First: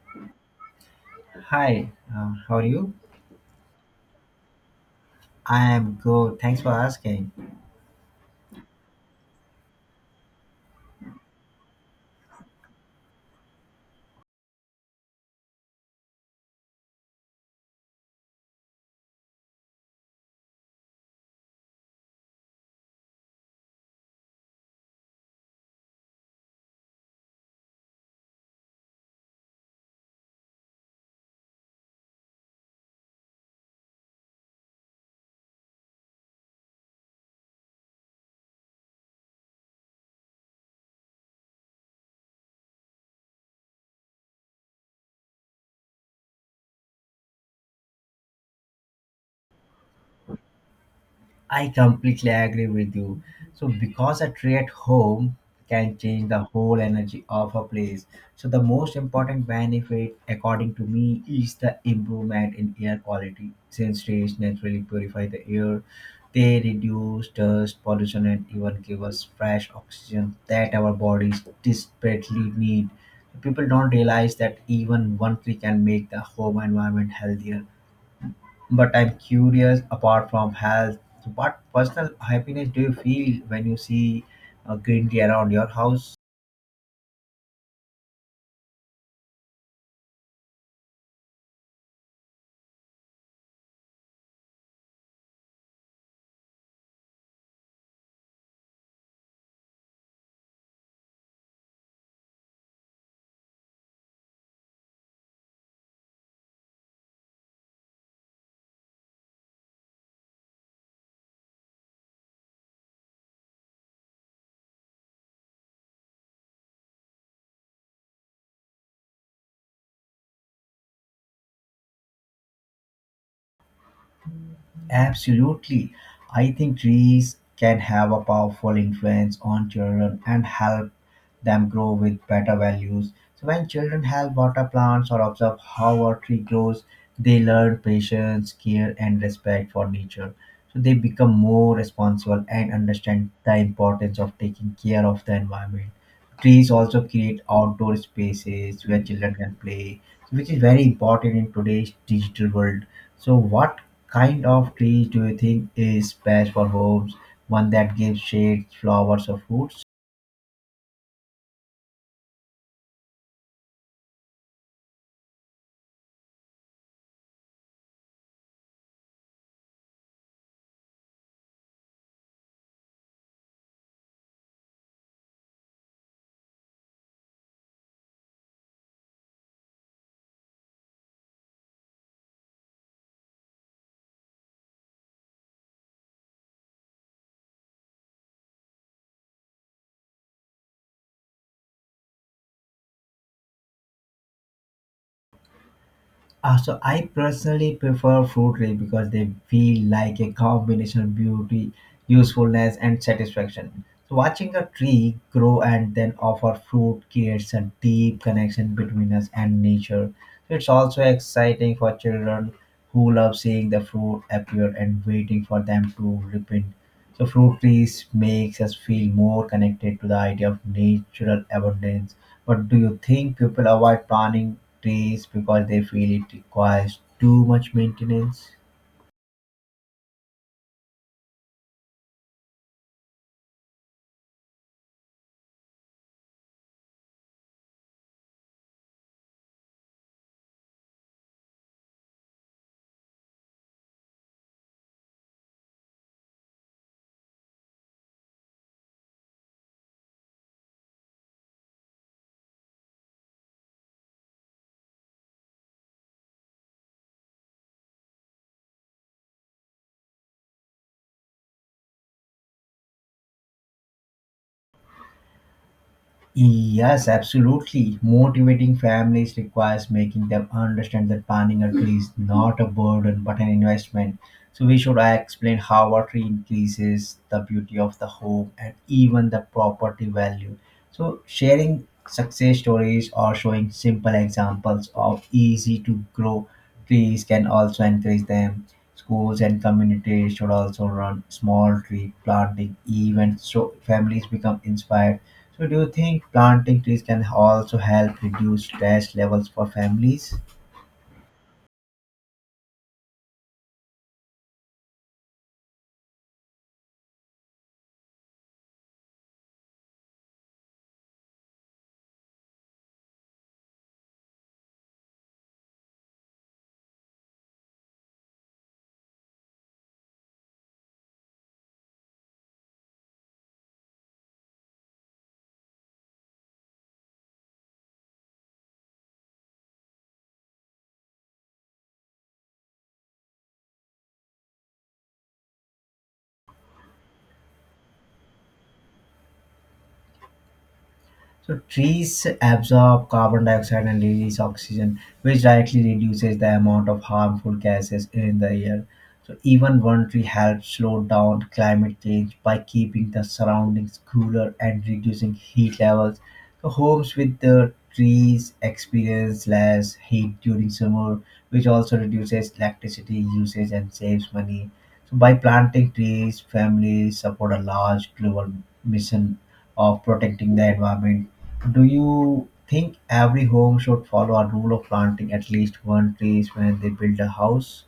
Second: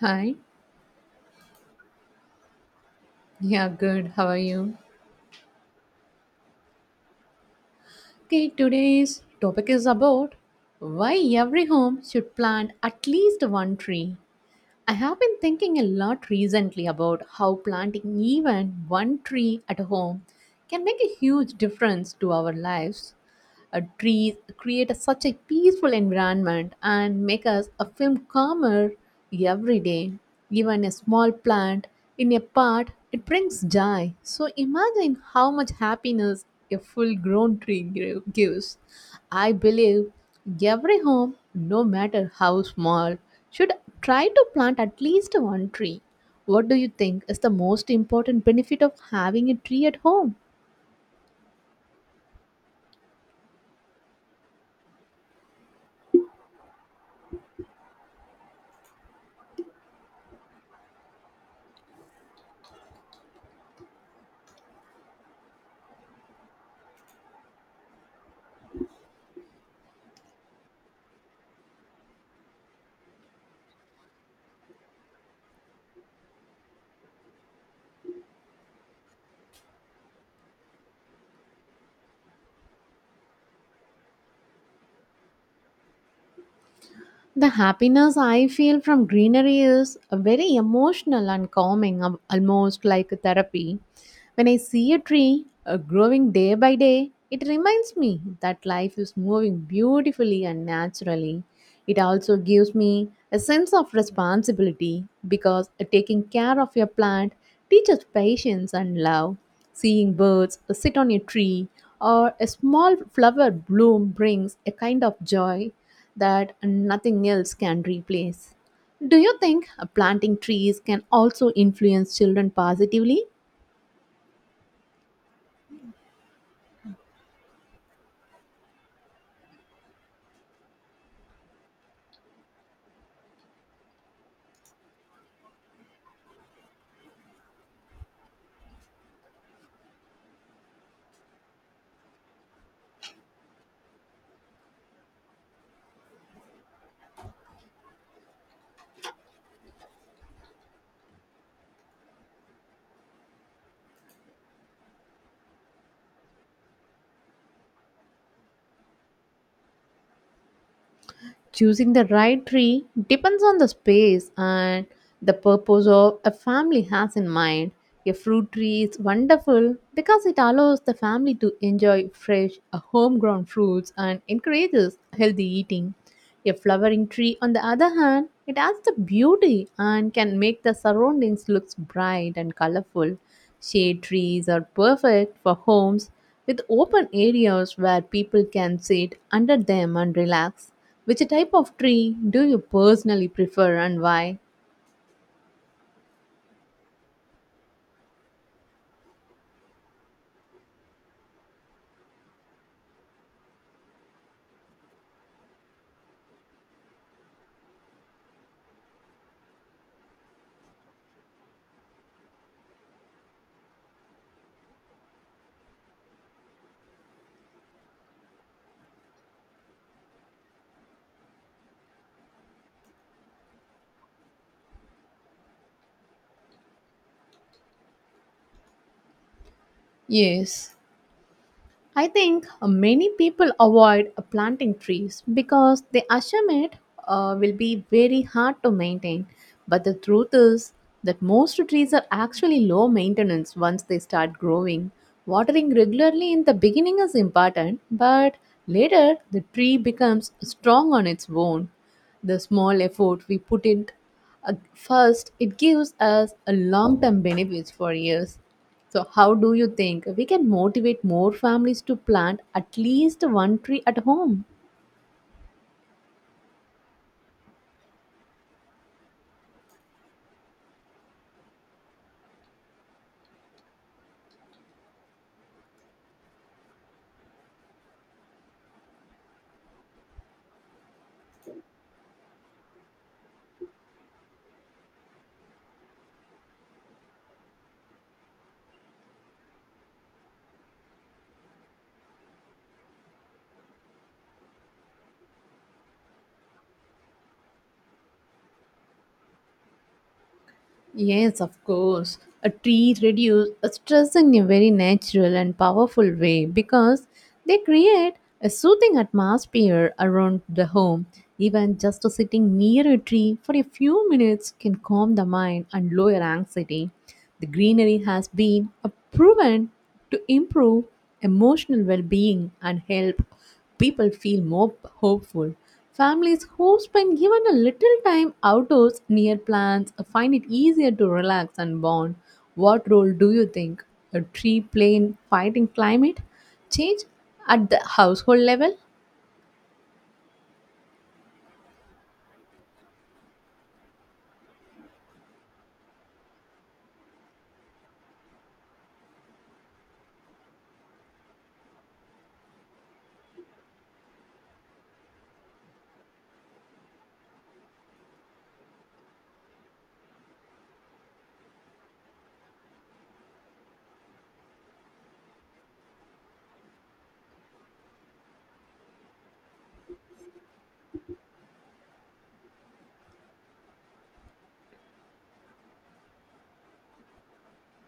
Hi. Hi, how are you? Yeah, good. How are you? I am good. Thanks for asking. Okay, today's topic is about why every home should plant at least one tree. I have been thinking a lot recently about how planting even one tree at home can make a huge difference to our lives. Trees create such a peaceful environment and make us a film calmer every day. Even a small plant in a pot, it brings joy. So imagine how much happiness a full-grown tree gives. I believe every home, no matter how small, should try to plant at least one tree. What do you think is the most important benefit of having a tree at home? I completely agree with you. So because a tree at home can change the whole energy of a place. So the most important benefit, according to me, is the improvement in air quality. Since trees naturally purify the air, they reduce dust pollution and even give us fresh oxygen that our bodies desperately need. People don't realize that even one tree can make the home environment healthier, but I'm curious, apart from health, what personal happiness do you feel when you see a green tea around your house? The happiness I feel from greenery is very emotional and calming, almost like a therapy. When I see a tree growing day by day, it reminds me that life is moving beautifully and naturally. It also gives me a sense of responsibility because taking care of your plant teaches patience and love. Seeing birds sit on a tree or a small flower bloom brings a kind of joy that nothing else can replace. Do you think planting trees can also influence children positively? Absolutely. I think trees can have a powerful influence on children and help them grow with better values. So when children help water plants or observe how a tree grows, they learn patience, care and respect for nature. So they become more responsible and understand the importance of taking care of the environment. Trees also create outdoor spaces where children can play, which is very important in today's digital world. So, what kind of trees do you think is best for homes? One that gives shade, flowers, or fruits? Choosing the right tree depends on the space and the purpose of a family has in mind. A fruit tree is wonderful because it allows the family to enjoy fresh, homegrown fruits and encourages healthy eating. A flowering tree, on the other hand, it adds the beauty and can make the surroundings look bright and colorful. Shade trees are perfect for homes with open areas where people can sit under them and relax. Which type of tree do you personally prefer and why? So I personally prefer fruit trees because they feel like a combination of beauty, usefulness, and satisfaction. So, watching a tree grow and then offer fruit creates a deep connection between us and nature. It's also exciting for children who love seeing the fruit appear and waiting for them to ripen, so fruit trees makes us feel more connected to the idea of natural abundance. But do you think people avoid planting trees because they feel it requires too much maintenance? Yes. I think many people avoid planting trees because they assume it will be very hard to maintain. But the truth is that most trees are actually low maintenance once they start growing. Watering regularly in the beginning is important, but later the tree becomes strong on its own. The small effort we put in first, it gives us a long term benefits for years. So, how do you think we can motivate more families to plant at least one tree at home? Yes, absolutely. Motivating families requires making them understand that planting a tree is not a burden but an investment. So we should explain how a tree increases the beauty of the home and even the property value. So sharing success stories or showing simple examples of easy to grow trees can also encourage them. Schools and communities should also run small tree planting events so families become inspired. So do you think planting trees can also help reduce stress levels for families? Yes, of course. A tree reduce a stress in a very natural and powerful way because they create a soothing atmosphere around the home. Even just sitting near a tree for a few minutes can calm the mind and lower anxiety. The greenery has been proven to improve emotional well being and help people feel more hopeful. Families who spend even a little time outdoors near plants find it easier to relax and bond. What role do you think a tree play in fighting climate change at the household level? So trees absorb carbon dioxide and release oxygen, which directly reduces the amount of harmful gases in the air. So even one tree helps slow down climate change by keeping the surroundings cooler and reducing heat levels. So homes with the trees experience less heat during summer, which also reduces electricity usage and saves money. So by planting trees, families support a large global mission of protecting the environment. Do you think every home should follow a rule of planting at least one tree when they build a house?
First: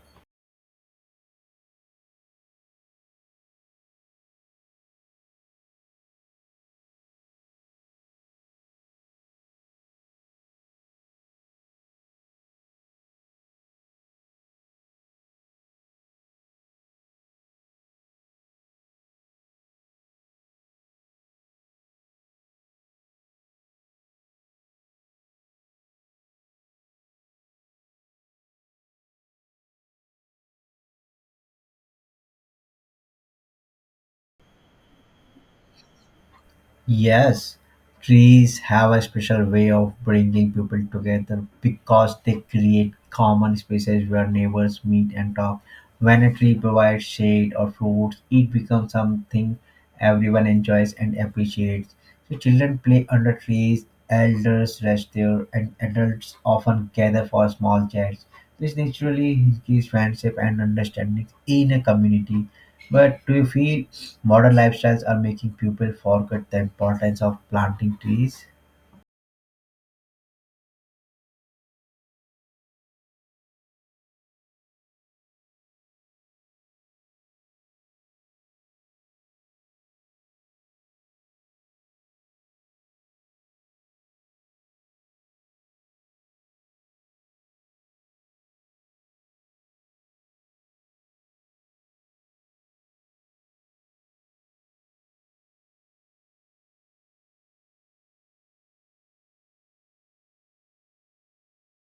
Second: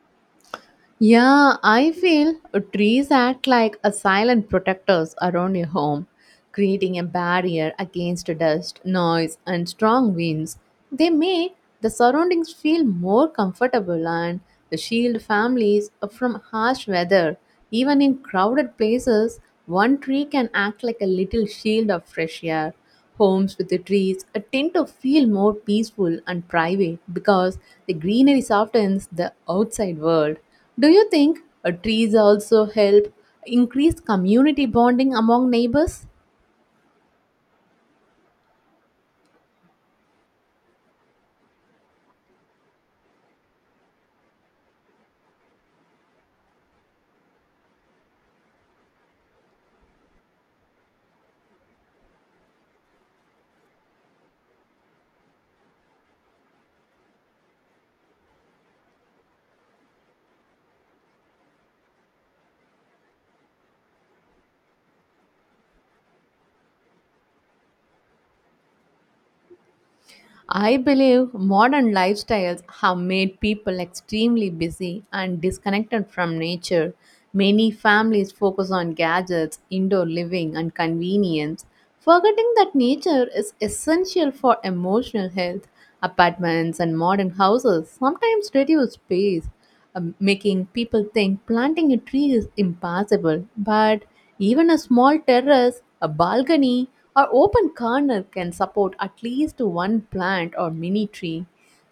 Yeah, I feel trees act like a silent protectors around your home, creating a barrier against dust, noise, and strong winds. They make the surroundings feel more comfortable and shield families from harsh weather. Even in crowded places, one tree can act like a little shield of fresh air. Homes with the trees tend to feel more peaceful and private because the greenery softens the outside world. Do you think trees also help increase community bonding among neighbors? Yes, trees have a special way of bringing people together because they create common spaces where neighbors meet and talk. When a tree provides shade or fruits, it becomes something everyone enjoys and appreciates. So children play under trees, elders rest there, and adults often gather for small chats. This naturally gives friendship and understanding in a community. But do you feel modern lifestyles are making people forget the importance of planting trees? I believe modern lifestyles have made people extremely busy and disconnected from nature. Many families focus on gadgets, indoor living, and convenience, forgetting that nature is essential for emotional health. Apartments and modern houses sometimes reduce space, making people think planting a tree is impossible, but even a small terrace, a balcony, or open corner can support at least one plant or mini tree.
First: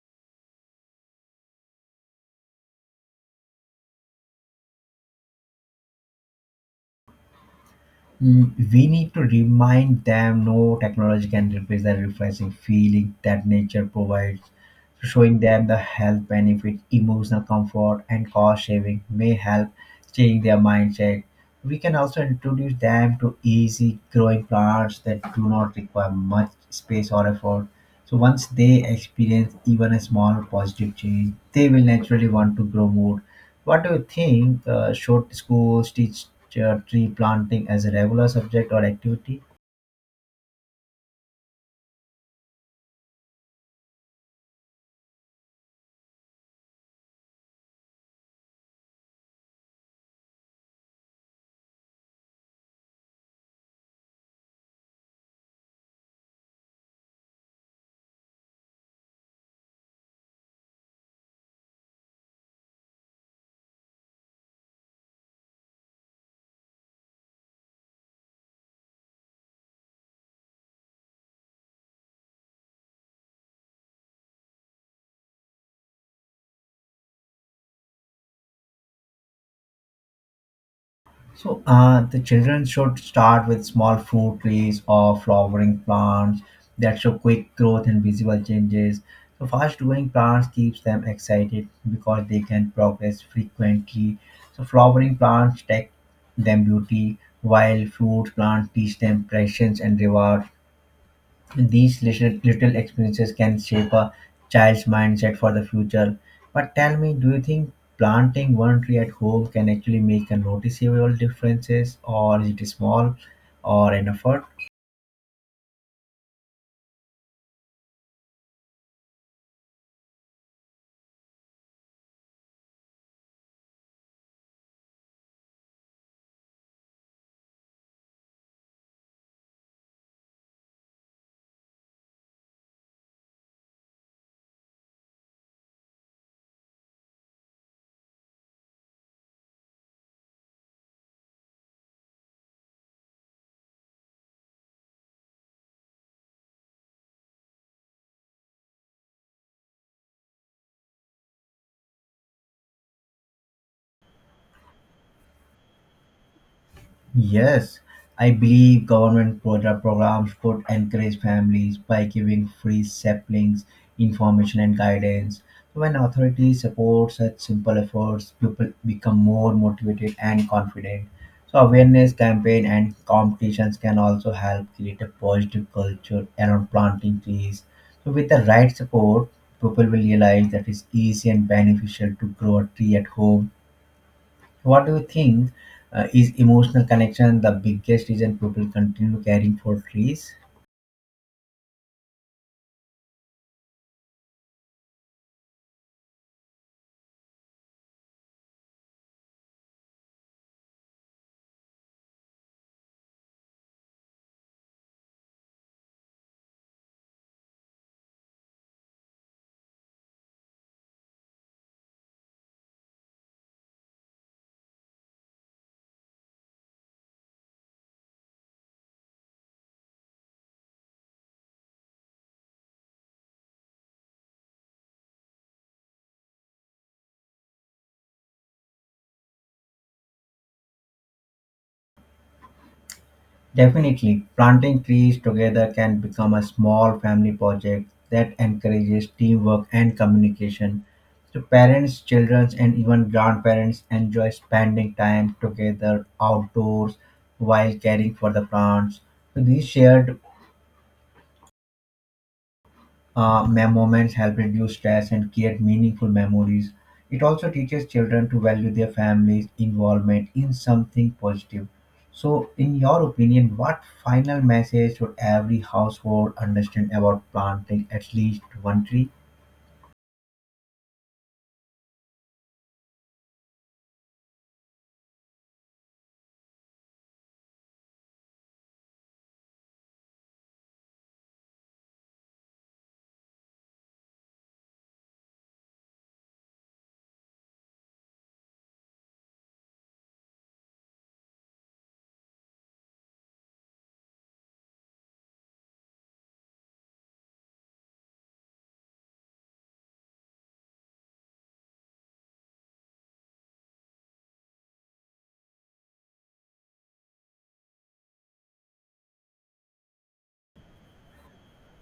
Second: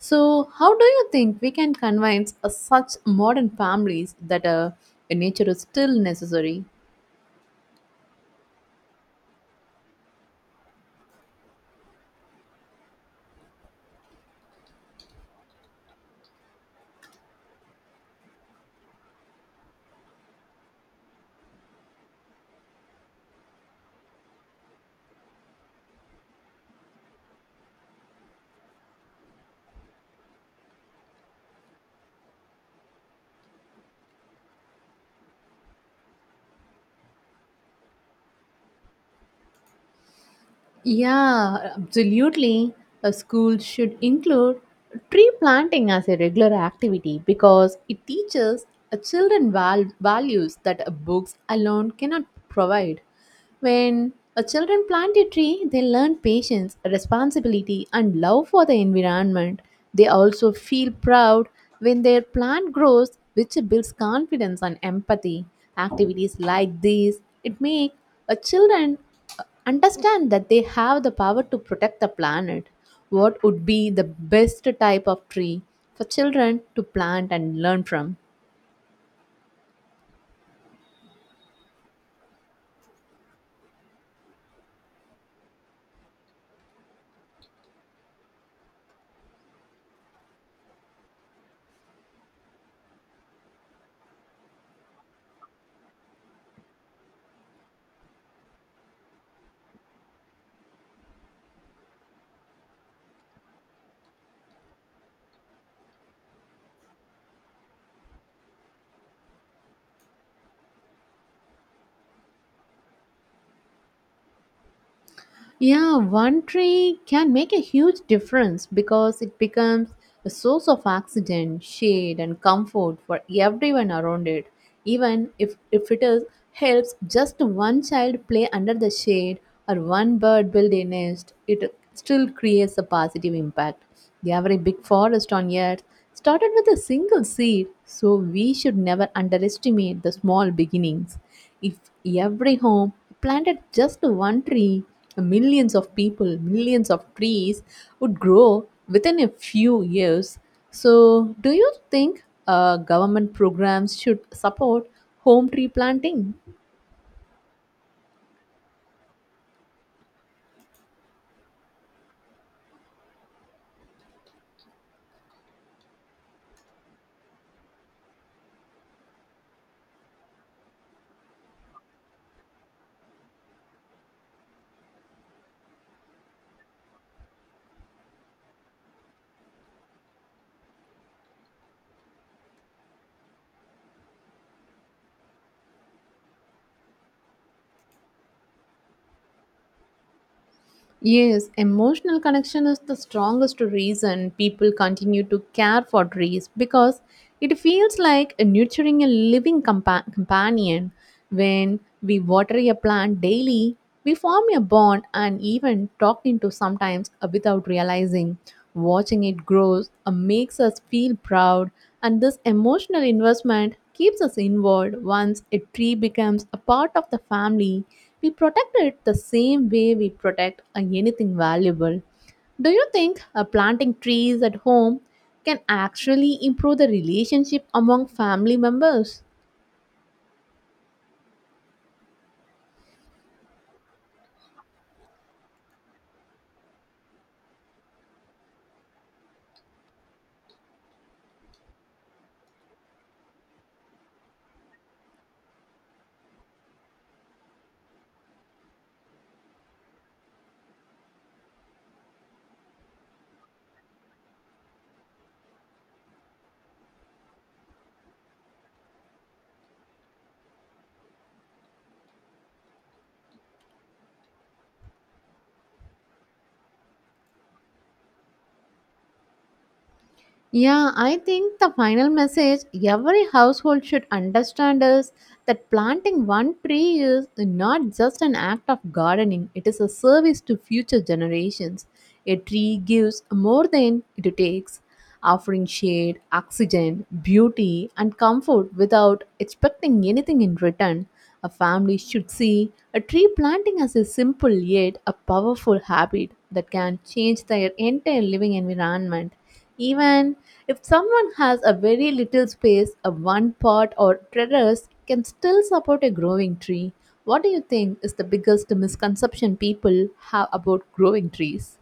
So, how do you think we can convince such modern families that nature is still necessary? Mm, we need to remind them no technology can replace the refreshing feeling that nature provides. Showing them the health benefit, emotional comfort, and cost saving may help change their mindset. We can also introduce them to easy growing plants that do not require much space or effort. So once they experience even a small positive change, they will naturally want to grow more. What do you think? Should schools teach tree planting as a regular subject or activity? Yeah, absolutely. A school should include tree planting as a regular activity because it teaches a children values that a books alone cannot provide. When a children plant a tree, they learn patience, responsibility, and love for the environment. They also feel proud when their plant grows, which builds confidence and empathy. Activities like these it make a children understand that they have the power to protect the planet. What would be the best type of tree for children to plant and learn from? So, the children should start with small fruit trees or flowering plants that show quick growth and visible changes. So, fast growing plants keeps them excited because they can progress frequently. So, flowering plants take them beauty, while fruit plants teach them patience and reward. These little, little experiences can shape a child's mindset for the future. But tell me, do you think planting one tree at home can actually make a noticeable differences, or is it small or an effort? Yeah, one tree can make a huge difference because it becomes a source of oxygen, shade, and comfort for everyone around it. Even if it is, helps just one child play under the shade or one bird build a nest, it still creates a positive impact. Every big forest on earth started with a single seed, so we should never underestimate the small beginnings. If every home planted just one tree, millions of people, millions of trees would grow within a few years. So, do you think government programs should support home tree planting? Yes, I believe government programs could encourage families by giving free saplings, information, and guidance. When authorities support such simple efforts, people become more motivated and confident. So awareness campaign and competitions can also help create a positive culture around planting trees. So with the right support, people will realize that it's easy and beneficial to grow a tree at home. What do you think, is emotional connection the biggest reason people continue caring for trees? Yes, emotional connection is the strongest reason people continue to care for trees because it feels like nurturing a living companion. When we water a plant daily, we form a bond and even talk into sometimes without realizing. Watching it grow makes us feel proud, and this emotional investment keeps us involved. Once a tree becomes a part of the family, we protect it the same way we protect anything valuable. Do you think planting trees at home can actually improve the relationship among family members? Definitely, planting trees together can become a small family project that encourages teamwork and communication. So, parents, children, and even grandparents enjoy spending time together outdoors while caring for the plants. So, these shared moments help reduce stress and create meaningful memories. It also teaches children to value their family's involvement in something positive. So, in your opinion, what final message should every household understand about planting at least one tree? Yeah, I think the final message every household should understand is that planting one tree is not just an act of gardening, it is a service to future generations. A tree gives more than it takes, offering shade, oxygen, beauty, and comfort without expecting anything in return. A family should see a tree planting as a simple yet a powerful habit that can change their entire living environment. Even if someone has a very little space, a one pot or terrace can still support a growing tree. What do you think is the biggest misconception people have about growing trees?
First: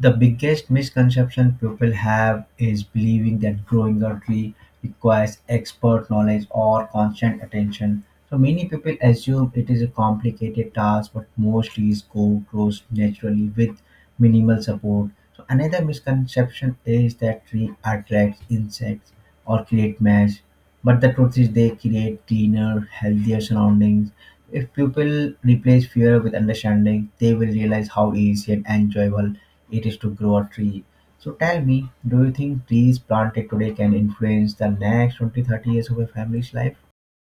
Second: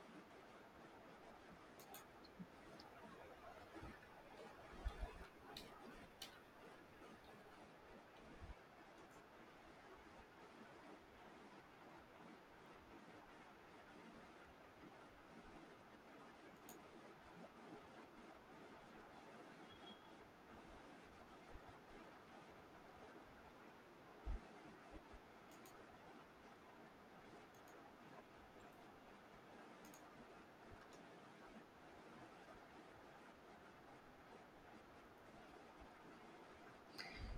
The biggest misconception people have is believing that growing a tree requires expert knowledge or constant attention. So many people assume it is a complicated task, but most trees go grows naturally with minimal support. So another misconception is that tree attracts insects or create mass. But the truth is, they create cleaner, healthier surroundings. If people replace fear with understanding, they will realize how easy and enjoyable it is to grow a tree. So tell me, do you think trees planted today can influence the next 20 30 years of a family's life?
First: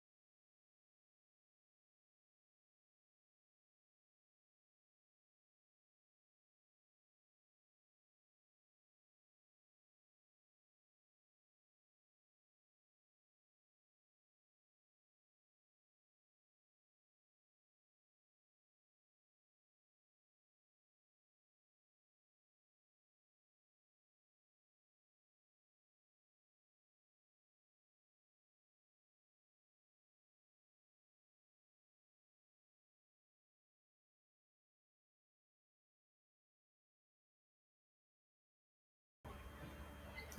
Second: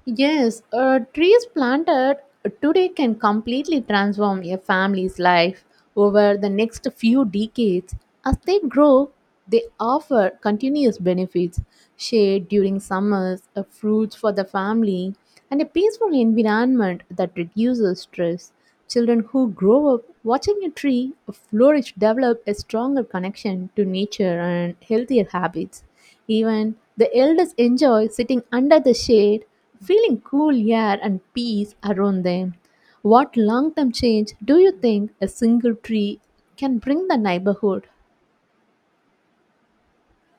Yes, trees planted today can completely transform a family's life over the next few decades. As they grow, they offer continuous benefits shade during summers, fruits for the family, and a peaceful environment that reduces stress. Children who grow up watching a tree flourish develop a stronger connection to nature and healthier habits. Even the elders enjoy sitting under the shade, feeling cool air and peace around them. What long term change do you think a single tree can bring the neighborhood?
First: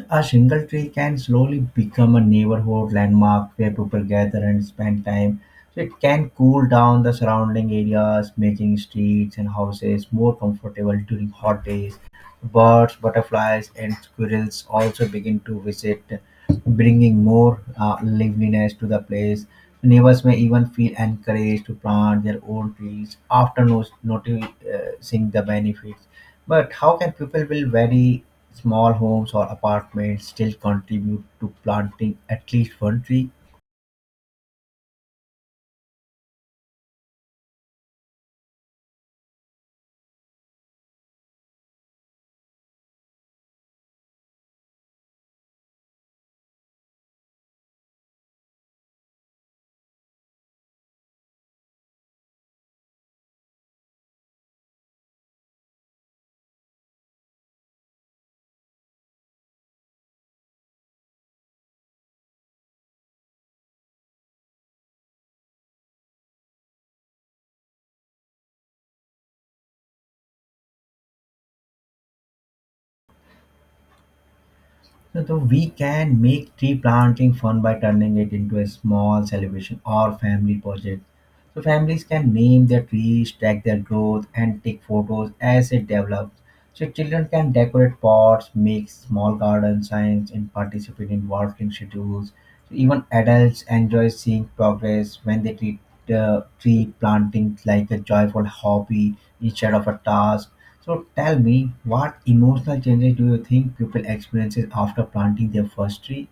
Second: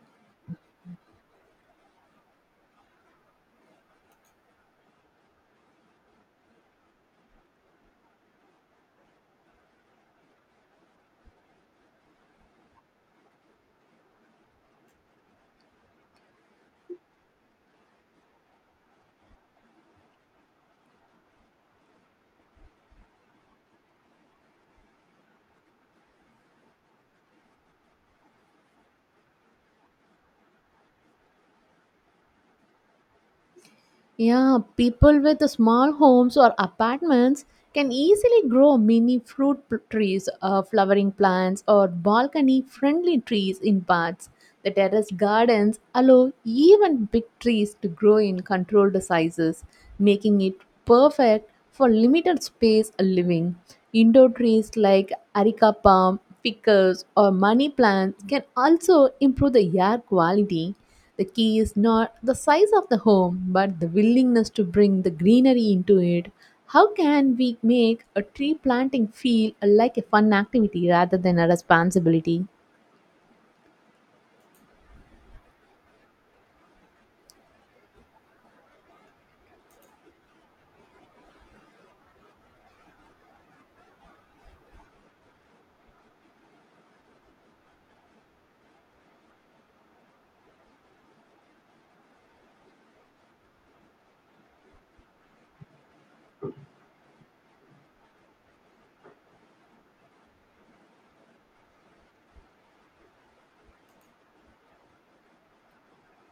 A single tree can slowly become a neighborhood landmark where people gather and spend time. So it can cool down the surrounding areas, making streets and houses more comfortable during hot days. Birds, butterflies, and squirrels also begin to visit, bringing more liveliness to the place. Neighbors may even feel encouraged to plant their own trees after noticing the benefits. But how can people with very small homes or apartments still contribute to planting at least one tree? Yeah, people with small homes or apartments can easily grow mini fruit trees, flowering plants, or balcony friendly trees in pots. The terrace gardens allow even big trees to grow in controlled sizes, making it perfect for limited space living. Indoor trees like areca palm, ficus, or money plants can also improve the air quality the key is not the size of the home, but the willingness to bring the greenery into it. How can we make a tree planting feel like a fun activity rather than a responsibility? So, though we can make tree planting fun by turning it into a small celebration or family project. So families can name their trees, track their growth, and take photos as it develops. So children can decorate pots, make small garden signs, and participate in watering schedules. So even adults enjoy seeing progress when they treat tree planting like a joyful hobby instead of a task. So tell me, what emotional changes do you think people experiences after planting their first tree?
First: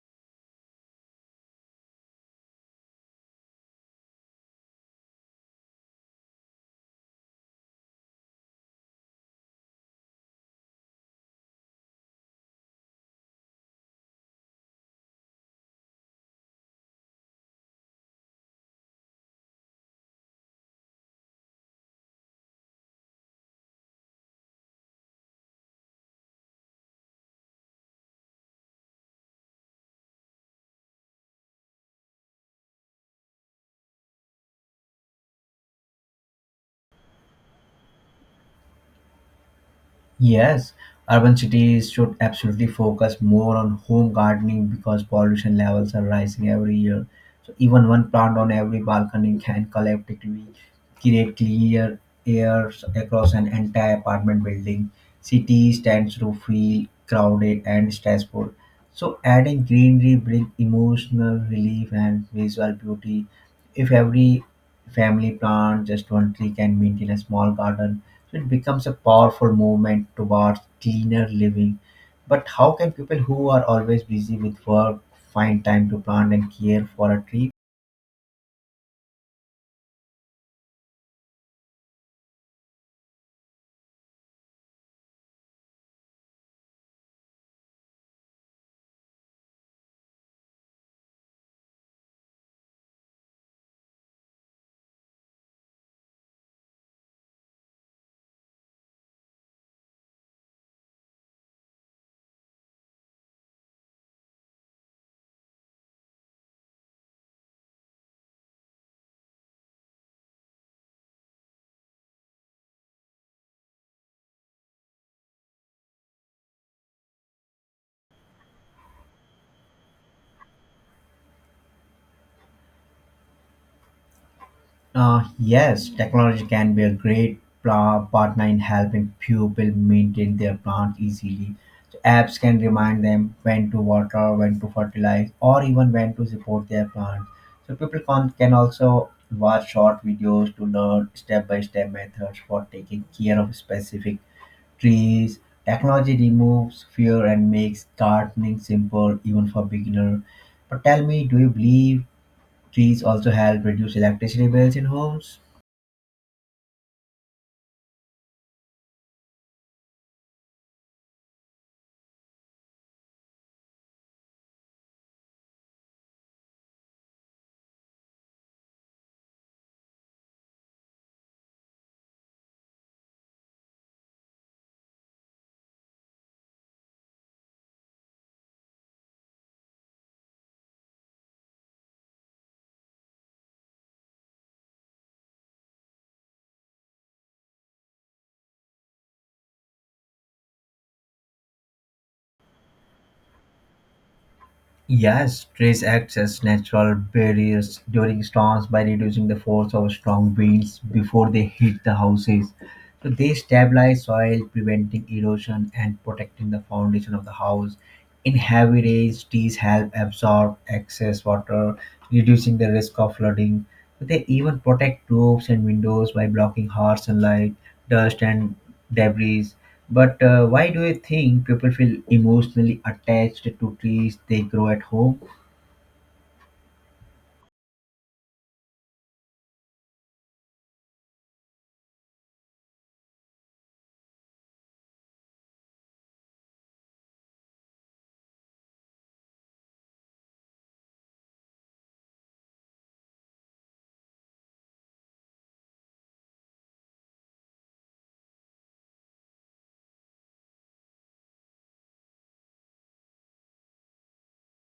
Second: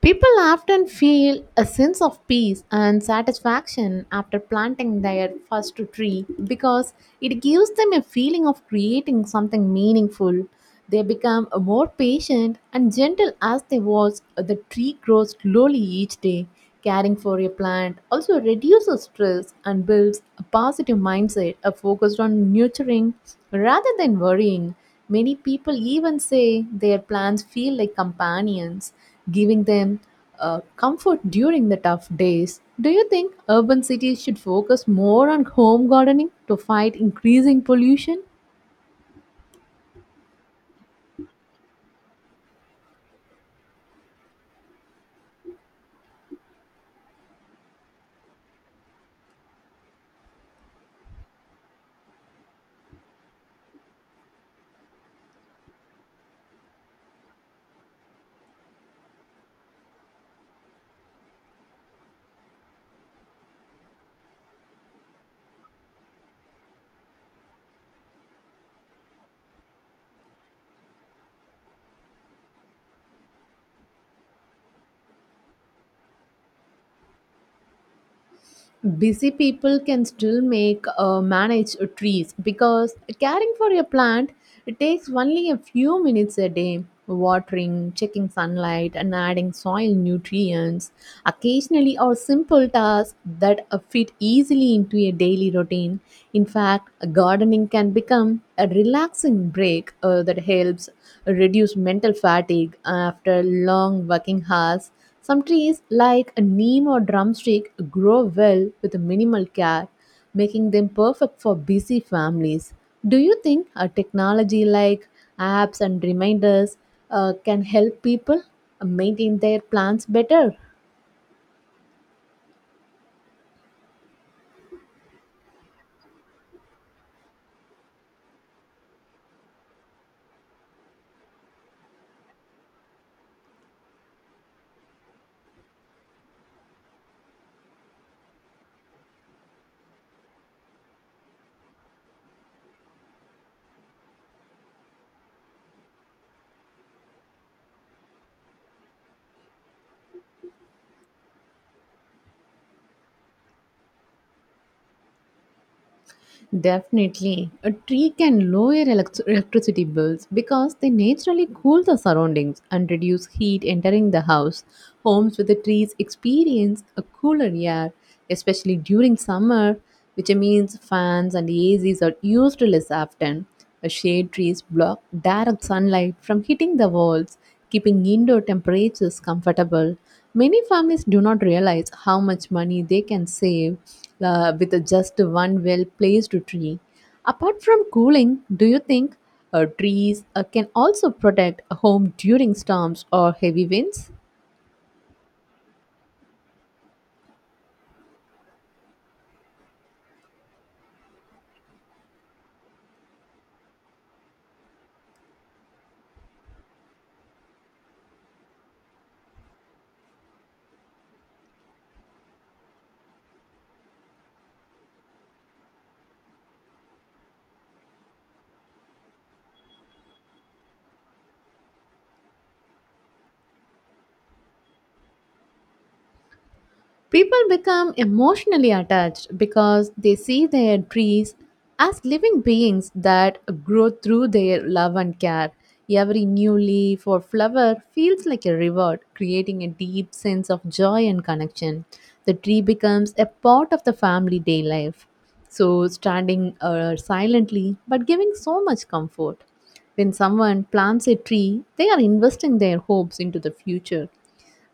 People often feel a sense of peace and satisfaction after planting their first tree because it gives them a feeling of creating something meaningful. They become more patient and gentle as they watch the tree grow slowly each day. Caring for a plant also reduces stress and builds a positive mindset a focused on nurturing rather than worrying. Many people even say their plants feel like companions giving them comfort during the tough days. Do you think urban cities should focus more on home gardening to fight increasing pollution? Yes, urban cities should absolutely focus more on home gardening because pollution levels are rising every year. So even one plant on every balcony can collectively create clear air across an entire apartment building. Cities tend to feel crowded and stressful. So adding greenery brings emotional relief and visual beauty. If every family plant, just one tree can maintain a small garden. So it becomes a powerful movement towards cleaner living. But how can people who are always busy with work find time to plant and care for a tree? Busy people can still make manage trees because caring for your plant it takes only a few minutes a day watering checking sunlight and adding soil nutrients occasionally are simple tasks that fit easily into a daily routine in fact gardening can become a relaxing break that helps reduce mental fatigue after long working hours some trees, like a neem or drumstick, grow well with minimal care, making them perfect for busy families. Do you think a technology like apps and reminders can help people maintain their plants better? Yes, technology can be a great partner in helping people maintain their plants easily. So apps can remind them when to water, when to fertilize, or even when to support their plants. So people can also watch short videos to learn step-by-step methods for taking care of specific trees. Technology removes fear and makes gardening simple even for beginners. But tell me, do you believe trees also help reduce electricity bills in homes? Definitely. A tree can lower electricity bills because they naturally cool the surroundings and reduce heat entering the house. Homes with the trees experience a cooler air, especially during summer, which means fans and ACs are used less often. A shade trees block direct sunlight from hitting the walls, keeping indoor temperatures comfortable. Many families do not realize how much money they can save with just one well placed tree. Apart from cooling, do you think trees can also protect a home during storms or heavy winds? Yes, trees act as natural barriers during storms by reducing the force of strong winds before they hit the houses. So they stabilize soil, preventing erosion and protecting the foundation of the house. In heavy rains, trees help absorb excess water, reducing the risk of flooding. So they even protect roofs and windows by blocking harsh sunlight, dust, and debris. But why do you think people feel emotionally attached to trees they grow at home? People become emotionally attached because they see their trees as living beings that grow through their love and care. Every new leaf or flower feels like a reward, creating a deep sense of joy and connection. The tree becomes a part of the family day life. So, standing silently but giving so much comfort. When someone plants a tree, they are investing their hopes into the future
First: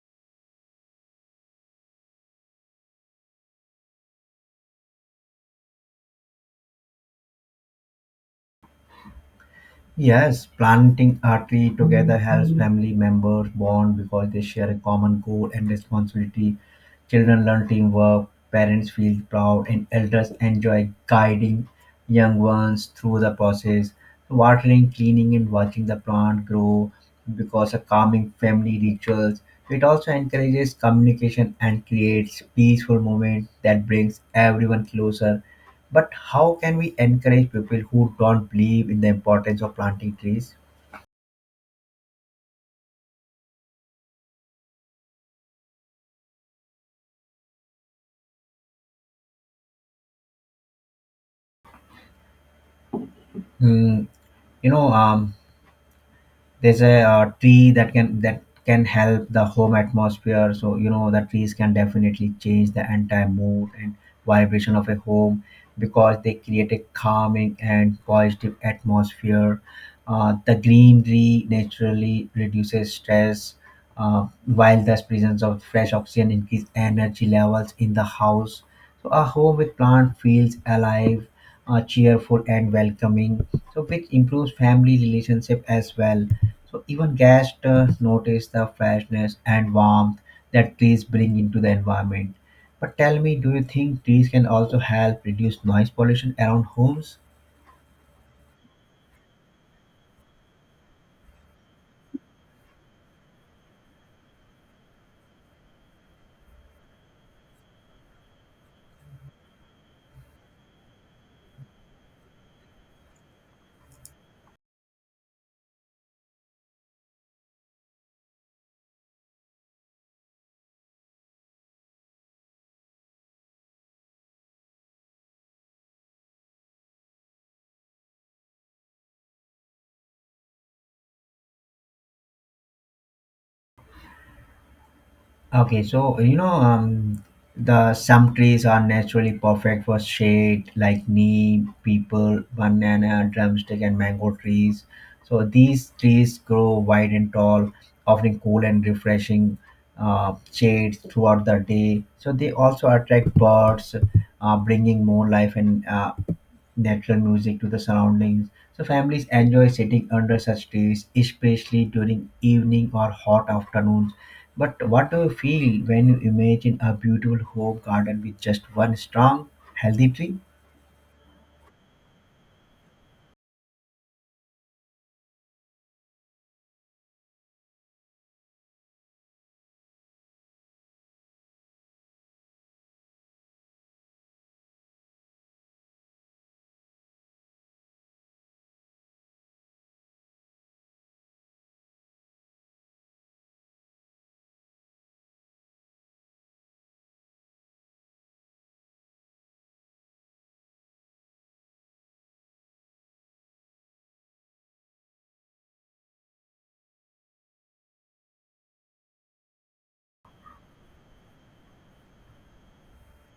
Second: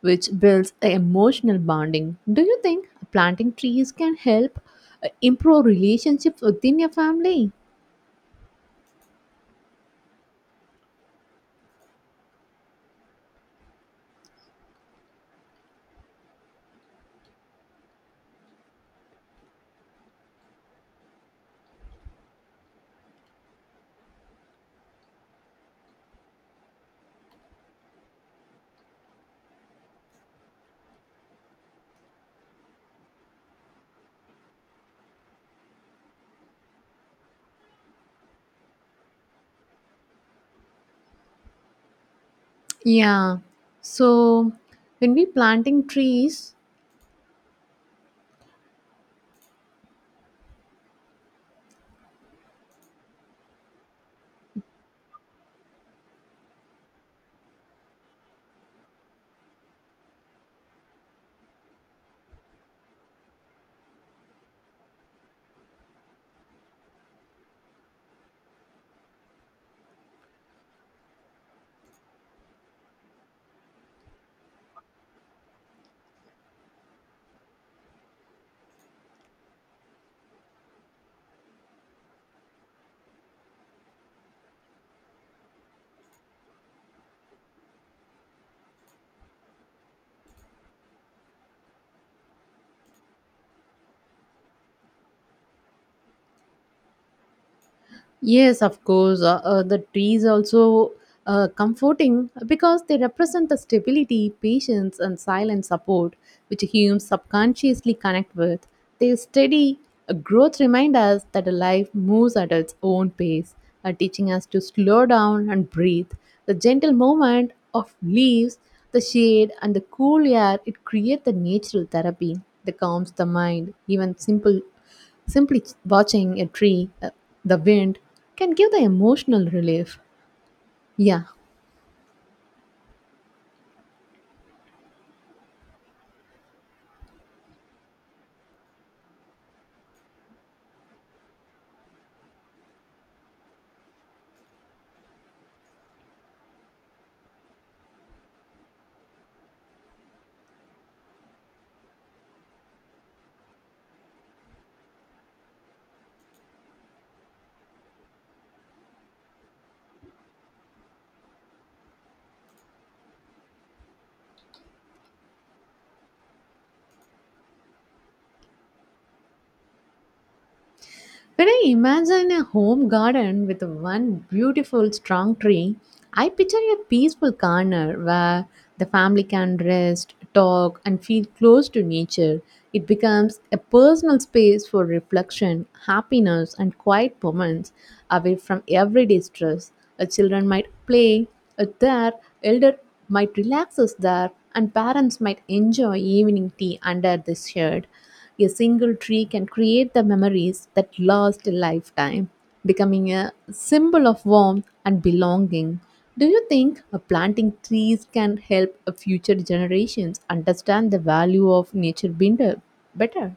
which builds a emotional bonding. Do you think planting trees can help improve relationships within your family? Yes, planting a tree together helps family members bond because they share a common goal and responsibility. Children learn teamwork, parents feel proud, and elders enjoy guiding young ones through the process. Watering, cleaning, and watching the plant grow because of calming family rituals. It also encourages communication and creates peaceful moments that brings everyone closer. But how can we encourage people who don't believe in the importance of planting trees? Yeah. So when we planting trees, Mm, you know, um, there's a tree that can help the home atmosphere, so the trees can definitely change the entire mood and vibration of a home because they create a calming and positive atmosphere. The greenery naturally reduces stress while the presence of fresh oxygen increase energy levels in the house, so a home with plant feels alive, cheerful and welcoming, so which improves family relationship as well, so even guests notice the freshness and warmth that trees bring into the environment. But tell me, do you think trees can also help reduce noise pollution around homes? yes, of course. The trees also comforting because they represent the stability, patience, and silent support which humans subconsciously connect with. Their steady growth remind us that life moves at its own pace, teaching us to slow down and breathe. The gentle movement of leaves, the shade, and the cool air it creates the natural therapy that calms the mind. Even simple simply watching a tree, the wind, can give the emotional relief. Yeah, Okay, so you know, the some trees are naturally perfect for shade, like neem, people, banana, drumstick, and mango trees. So these trees grow wide and tall, offering cool and refreshing shades throughout the day. So they also attract birds, bringing more life and natural music to the surroundings. So families enjoy sitting under such trees, especially during evening or hot afternoons. But what do you feel when you imagine a beautiful home garden with just one strong, healthy tree? when I imagine a home garden with one beautiful strong tree, I picture a peaceful corner where the family can rest, talk, and feel close to nature. It becomes a personal space for reflection, happiness, and quiet moments away from everyday stress. A children might play there, elder might relax us there, and parents might enjoy evening tea under the shade. A single tree can create the memories that last a lifetime, becoming a symbol of warmth and belonging. Do you think planting trees can help future generations understand the value of nature binder better?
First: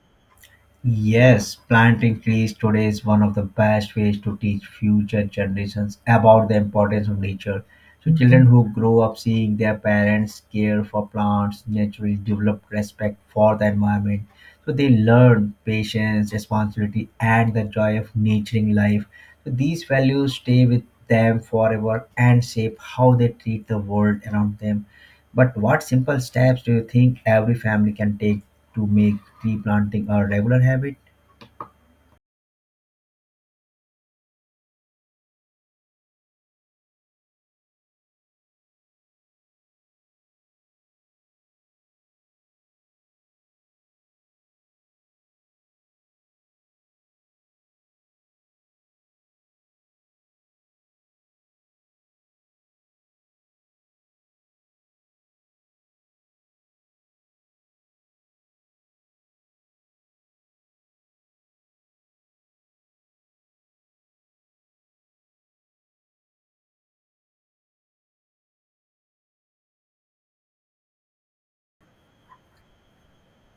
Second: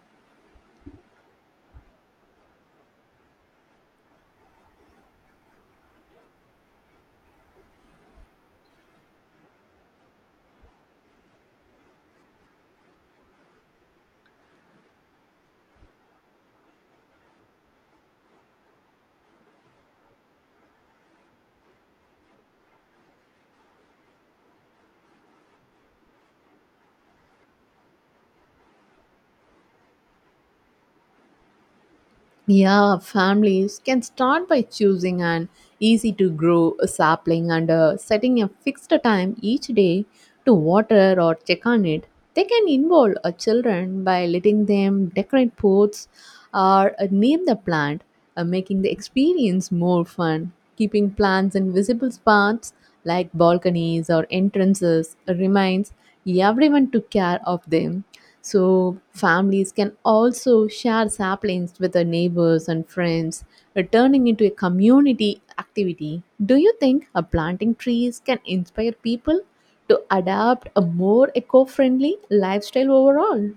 Yes, planting trees today is one of the best ways to teach future generations about the importance of nature. So, children who grow up seeing their parents care for plants naturally develop respect for the environment. So they learn patience, responsibility, and the joy of nurturing life. So these values stay with them forever and shape how they treat the world around them. But what simple steps do you think every family can take to make tree planting a regular habit? Yeah, families can start by choosing an easy to grow sapling and setting a fixed time each day to water or check on it. They can involve children by letting them decorate pots or name the plant, making the experience more fun. Keeping plants in visible spots like balconies or entrances reminds everyone to care of them, so families can also share saplings with their neighbors and friends, turning into a community activity. Do you think planting trees can inspire people to adopt a more eco friendly lifestyle overall?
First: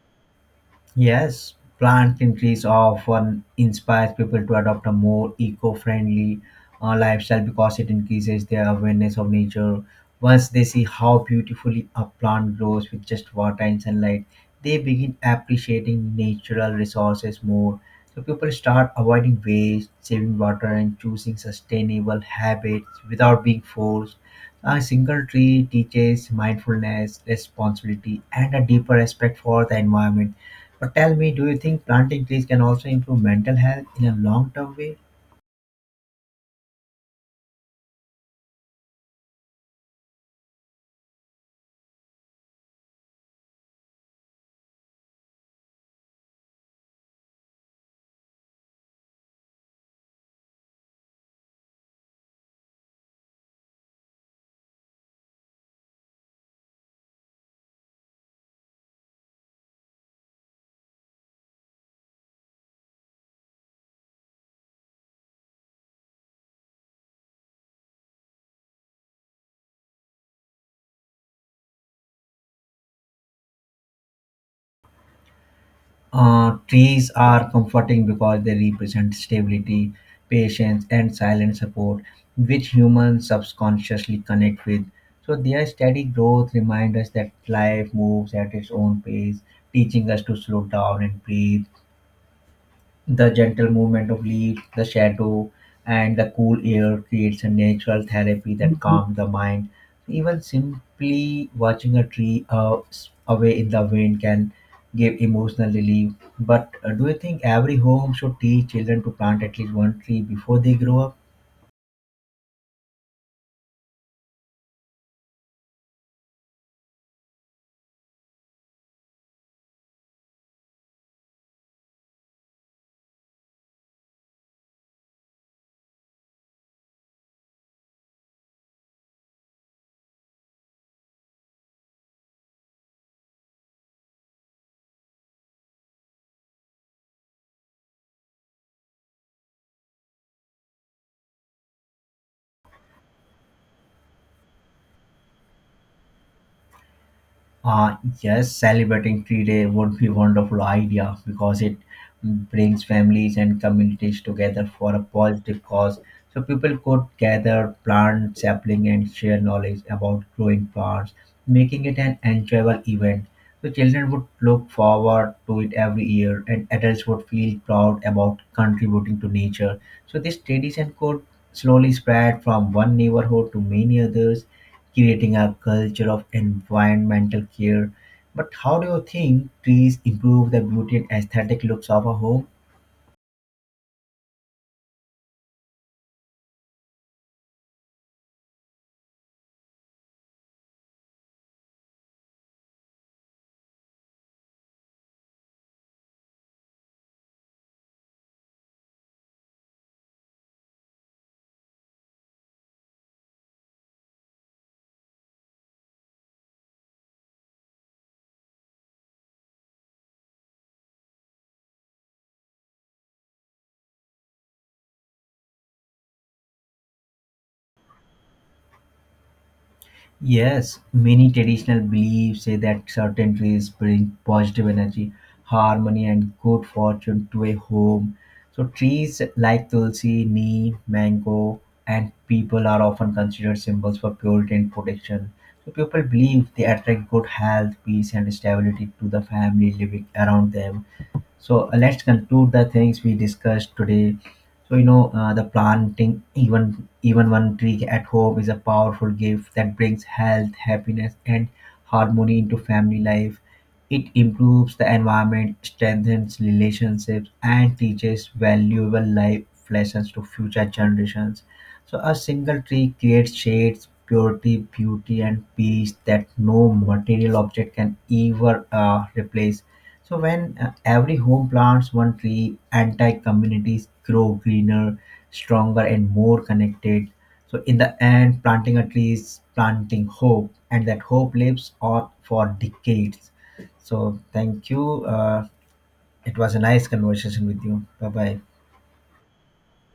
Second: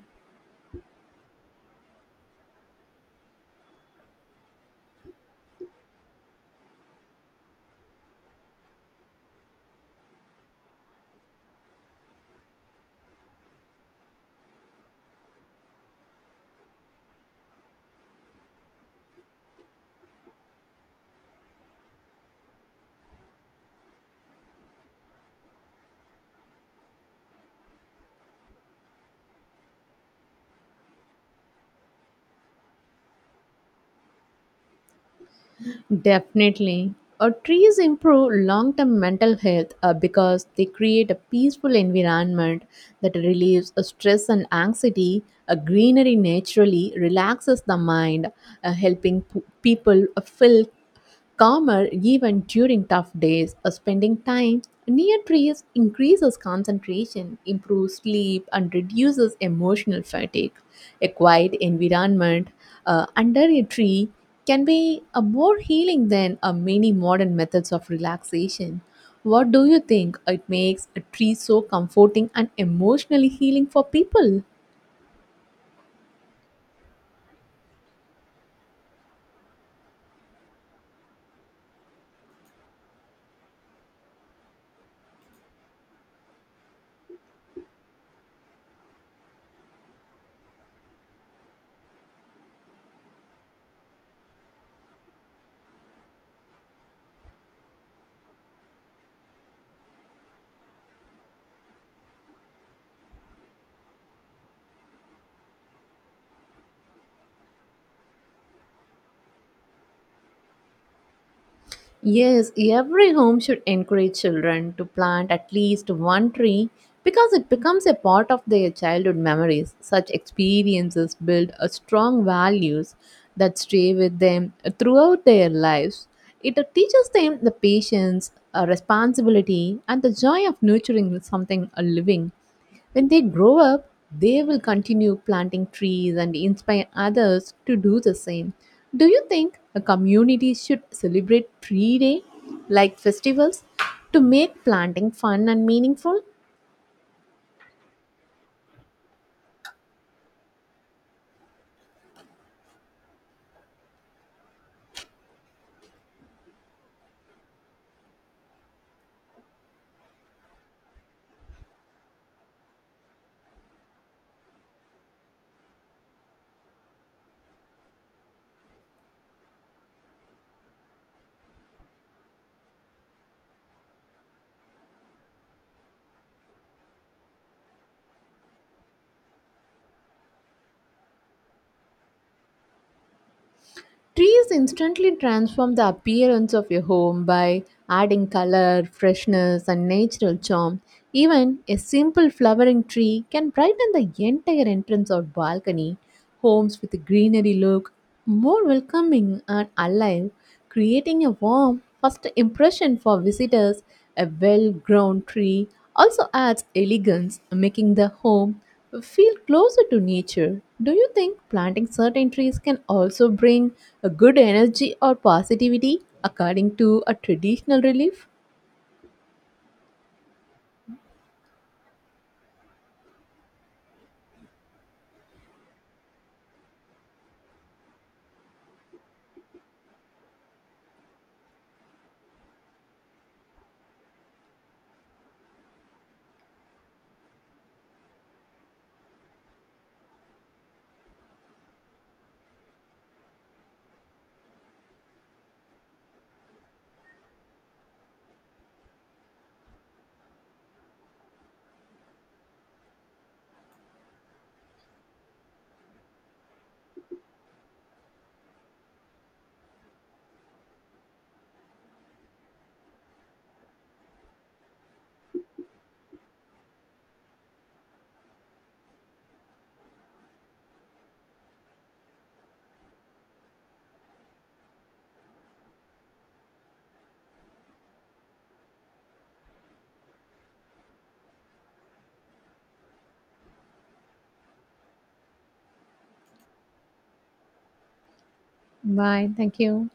Yes, plants and trees often inspires people to adopt a more eco-friendly lifestyle because it increases their awareness of nature. Once they see how beautifully a plant grows with just water and sunlight, they begin appreciating natural resources more. So people start avoiding waste, saving water, and choosing sustainable habits without being forced. A single tree teaches mindfulness, responsibility, and a deeper respect for the environment. But tell me, do you think planting trees can also improve mental health in a long term way? Definitely. Trees improve long term mental health because they create a peaceful environment that relieves stress and anxiety. A greenery naturally relaxes the mind, helping people feel calmer even during tough days. Spending time near trees increases concentration, improves sleep, and reduces emotional fatigue. A quiet environment under a tree can be more healing than many modern methods of relaxation. What do you think it makes a tree so comforting and emotionally healing for people? Trees are comforting because they represent stability, patience, and silent support, which humans subconsciously connect with. So, their steady growth reminds us that life moves at its own pace, teaching us to slow down and breathe. The gentle movement of leaves, the shadow, and the cool air creates a natural therapy that calms the mind. Even simply watching a tree away in the wind can give emotional relief. But do you think every home should teach children to plant at least one tree before they grow up? Yes, every home should encourage children to plant at least one tree because it becomes a part of their childhood memories. Such experiences build a strong values that stay with them throughout their lives. It teaches them the patience, responsibility, and the joy of nurturing something living. When they grow up, they will continue planting trees and inspire others to do the same. Do you think a community should celebrate tree day like festivals to make planting fun and meaningful? Yes, celebrating tree day would be wonderful idea because it brings families and communities together for a positive cause. So people could gather, plant sapling, and share knowledge about growing plants, making it an enjoyable event. The children would look forward to it every year, and adults would feel proud about contributing to nature. So, this tradition could slowly spread from one neighborhood to many others, creating a culture of environmental care. But how do you think trees improve the beauty and aesthetic looks of a home? Trees instantly transform the appearance of your home by adding color, freshness, and natural charm. Even a simple flowering tree can brighten the entire entrance or balcony. Homes with a greenery look more welcoming and alive, creating a warm first impression for visitors. A well grown tree also adds elegance, making the home feel closer to nature. Do you think planting certain trees can also bring a good energy or positivity according to a traditional relief? Yes, many traditional beliefs say that certain trees bring positive energy, harmony, and good fortune to a home. So, trees like tulsi, neem, mango, and people are often considered symbols for purity and protection. So, people believe they attract good health, peace, and stability to the family living around them. So let's conclude the things we discussed today. So you know the Planting even one tree at home is a powerful gift that brings health, happiness, and harmony into family life. It improves the environment, strengthens relationships, and teaches valuable life lessons to future generations. So a single tree creates shades, purity, beauty, and peace that no material object can ever replace. So when every home plants one tree, entire communities grow greener, stronger, and more connected. So in the end, planting a tree is planting hope, and that hope lives on for decades. So thank you. It was a nice conversation with you. Bye bye. Bye. Thank you.